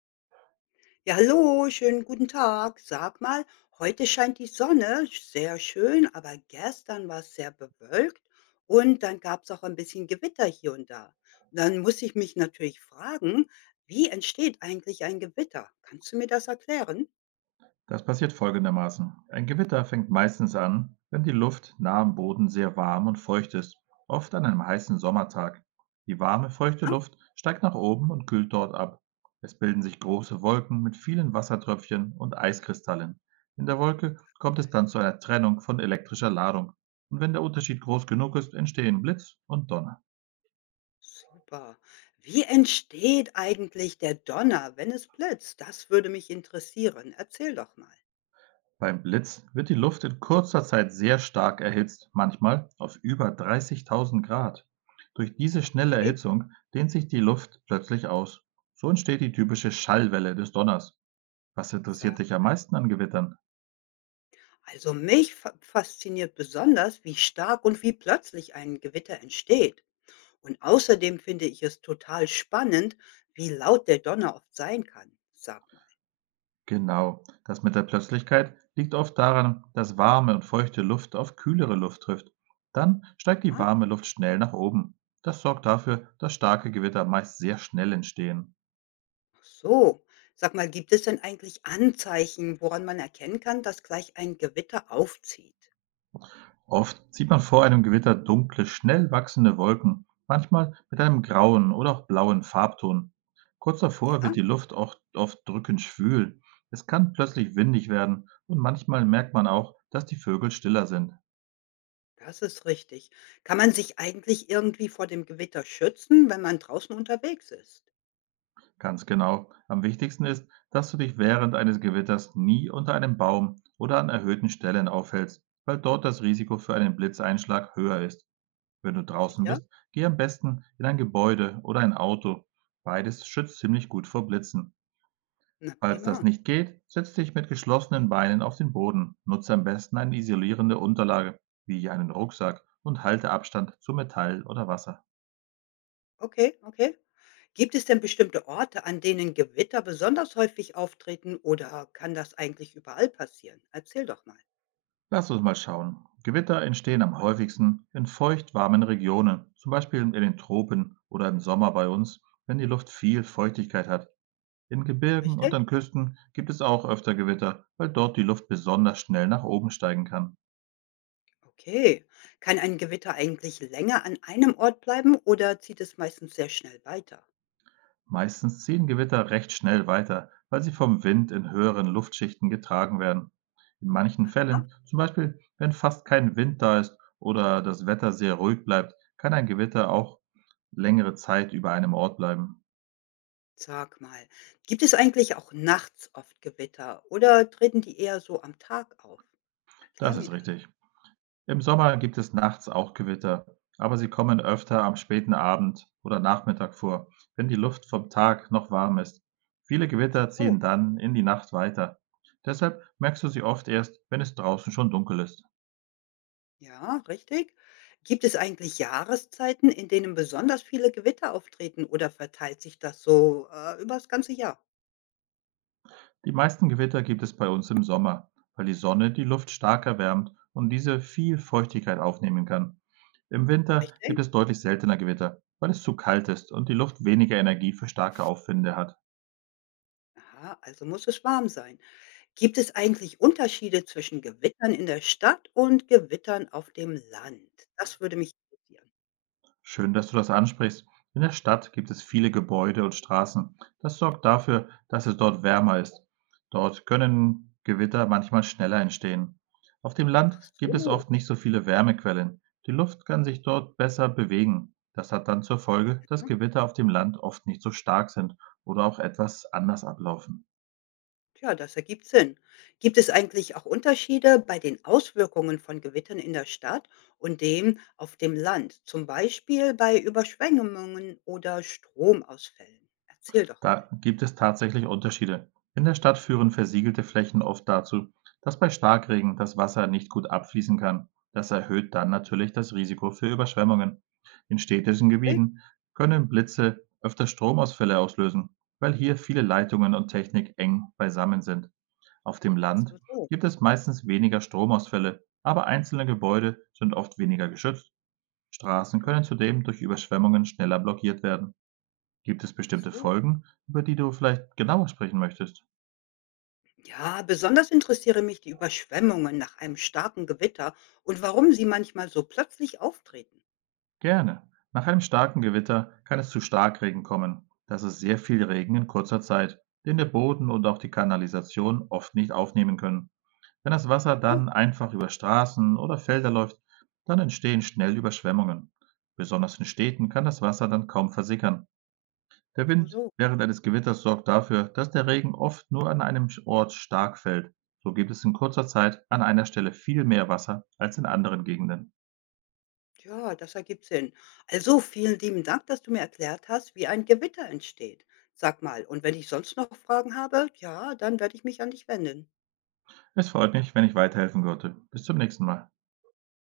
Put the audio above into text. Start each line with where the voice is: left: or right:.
left: Ja, hallo, schönen guten Tag. Sag mal, heute scheint die Sonne, sehr schön, aber gestern war es sehr bewölkt und dann gab es auch ein bisschen Gewitter hier und da. Und dann muss ich mich natürlich fragen, wie entsteht eigentlich ein Gewitter? Kannst du mir das erklären?
right: Das passiert folgendermaßen. Ein Gewitter fängt meistens an, wenn die Luft nah am Boden sehr warm und feucht ist, oft an einem heißen Sommertag. Die warme, feuchte
left: Ah,
right: Luft steigt nach oben und kühlt dort ab. Es bilden sich große Wolken mit vielen Wassertröpfchen und Eiskristallen. In der Wolke kommt es dann zu einer Trennung von elektrischer Ladung. Und wenn der Unterschied groß genug ist, entstehen Blitz und Donner.
left: super. Wie entsteht eigentlich der Donner, wenn es blitzt? Das würde mich interessieren. Erzähl doch mal.
right: Beim Blitz wird die Luft in kurzer Zeit sehr stark erhitzt, manchmal auf über 30.000 Grad. Durch diese schnelle
left: Okay,
right: Erhitzung dehnt sich die Luft plötzlich aus. So entsteht die typische Schallwelle des Donners. Was interessiert dich
left: sag.
right: am meisten an Gewittern?
left: Also mich fa fasziniert besonders, wie stark und wie plötzlich ein Gewitter entsteht. Und außerdem finde ich es total spannend, wie laut der Donner oft sein kann. Sag mal.
right: Genau, das mit der Plötzlichkeit liegt oft daran, dass warme und feuchte Luft auf kühlere Luft trifft. Dann steigt die
left: Ah,
right: warme Luft schnell nach oben. Das sorgt dafür, dass starke Gewitter meist sehr schnell entstehen.
left: ach so. Sag mal, gibt es denn eigentlich Anzeichen, woran man erkennen kann, dass gleich ein Gewitter aufzieht?
right: Oft sieht man vor einem Gewitter dunkle, schnell wachsende Wolken, manchmal mit einem grauen oder auch blauen Farbton. Kurz davor
left: Ja,
right: wird die Luft auch oft drückend schwül. Es kann plötzlich windig werden und manchmal merkt man auch, dass die Vögel stiller sind.
left: das ist richtig. Kann man sich eigentlich irgendwie vor dem Gewitter schützen, wenn man draußen unterwegs ist?
right: Ganz genau. Am wichtigsten ist, dass du dich während eines Gewitters nie unter einem Baum oder an erhöhten Stellen aufhältst, weil dort das Risiko für einen Blitzeinschlag höher ist. Wenn du draußen
left: Sicher?
right: bist, geh am besten in ein Gebäude oder ein Auto. Beides schützt ziemlich gut vor Blitzen.
left: Na
right: Falls das
left: prima.
right: nicht geht, setz dich mit geschlossenen Beinen auf den Boden. Nutze am besten eine isolierende Unterlage, wie einen Rucksack, und halte Abstand zu Metall oder Wasser.
left: Okay, okay. Gibt es denn bestimmte Orte, an denen Gewitter besonders häufig auftreten oder kann das eigentlich überall passieren? Erzähl doch mal.
right: Lass uns mal schauen. Gewitter entstehen am häufigsten in feucht-warmen Regionen, zum Beispiel in den Tropen oder im Sommer bei uns, wenn die Luft viel Feuchtigkeit hat. In Gebirgen und
left: Richtig?
right: an Küsten gibt es auch öfter Gewitter, weil dort die Luft besonders schnell nach oben steigen kann.
left: Okay. Kann ein Gewitter eigentlich länger an einem Ort bleiben oder zieht es meistens sehr schnell weiter?
right: Meistens ziehen Gewitter recht schnell weiter, weil sie vom Wind in höheren Luftschichten getragen werden. In manchen
left: Ja?
right: Fällen, zum Beispiel wenn fast kein Wind da ist oder das Wetter sehr ruhig bleibt, kann ein Gewitter auch längere Zeit über einem Ort bleiben.
left: Sag mal, gibt es eigentlich auch nachts oft Gewitter oder treten die eher so am Tag auf? Erklär
right: Das
left: mir
right: ist
left: das.
right: richtig. Im Sommer gibt es nachts auch Gewitter, aber sie kommen öfter am späten Abend oder Nachmittag vor, wenn die Luft vom Tag noch warm ist. Viele
left: So,
right: Gewitter
left: so.
right: ziehen dann in die Nacht weiter. Deshalb merkst du sie oft erst, wenn es draußen schon dunkel ist.
left: Ja, richtig. Gibt es eigentlich Jahreszeiten, in denen besonders viele Gewitter auftreten oder verteilt sich das so über das ganze Jahr?
right: Die meisten Gewitter gibt es bei uns im Sommer, weil die Sonne die Luft stark erwärmt und diese viel Feuchtigkeit aufnehmen kann. Im Winter gibt
left: Richtig?
right: es deutlich seltener Gewitter, weil es zu kalt ist und die Luft weniger Energie für starke Aufwinde hat.
left: Aha, also muss es warm sein. Gibt es eigentlich Unterschiede zwischen Gewittern in der Stadt und Gewittern auf dem Land? Das würde mich interessieren.
right: Schön, dass du das ansprichst. In der Stadt gibt es viele Gebäude und Straßen. Das sorgt dafür, dass es dort wärmer ist. Dort können Gewitter manchmal schneller entstehen. Auf dem Land
left: Ach
right: gibt es
left: so,
right: oft nicht so viele Wärmequellen. Die Luft kann sich dort besser bewegen. Das hat dann zur Folge, dass
left: ja.
right: Gewitter auf dem Land oft nicht so stark sind oder auch etwas anders ablaufen.
left: Tja, das ergibt Sinn. Gibt es eigentlich auch Unterschiede bei den Auswirkungen von Gewittern in der Stadt und dem auf dem Land, zum Beispiel bei Überschwemmungen oder Stromausfällen? Erzähl doch mal.
right: Da gibt es tatsächlich Unterschiede. In der Stadt führen versiegelte Flächen oft dazu, dass bei Starkregen das Wasser nicht gut abfließen kann. Das erhöht dann natürlich das Risiko für Überschwemmungen. In städtischen
left: Richtig?
right: Gebieten können Blitze öfter Stromausfälle auslösen, weil hier viele Leitungen und Technik eng beisammen sind. Auf dem Land
left: So, so.
right: gibt es meistens weniger Stromausfälle, aber einzelne Gebäude sind oft weniger geschützt. Straßen
left: Aha.
right: können zudem durch Überschwemmungen schneller blockiert werden. Gibt es
left: Ach
right: bestimmte
left: so.
right: Folgen, über die du vielleicht genauer sprechen möchtest?
left: Ja, besonders interessiere mich die Überschwemmungen nach einem starken Gewitter und warum sie manchmal so plötzlich auftreten.
right: Gerne. Nach einem starken Gewitter kann es zu Starkregen kommen. Das ist sehr viel Regen in kurzer Zeit, den der Boden und auch die Kanalisation oft nicht aufnehmen können. Wenn das Wasser
left: Ja,
right: dann einfach über Straßen oder Felder läuft, dann entstehen schnell Überschwemmungen. Besonders in Städten kann das Wasser dann kaum versickern. Der
left: so,
right: Wind
left: so.
right: während eines Gewitters sorgt dafür, dass der Regen oft nur an einem Ort stark fällt. So gibt es in kurzer Zeit an einer Stelle viel mehr Wasser als in anderen Gegenden.
left: Ja, das ergibt Sinn. Also vielen lieben Dank, dass du mir erklärt hast, wie ein Gewitter entsteht. Sag mal, und wenn ich sonst noch Fragen habe, ja, dann werde ich mich an dich wenden.
right: Es freut mich, wenn ich weiterhelfen konnte. Bis zum nächsten Mal.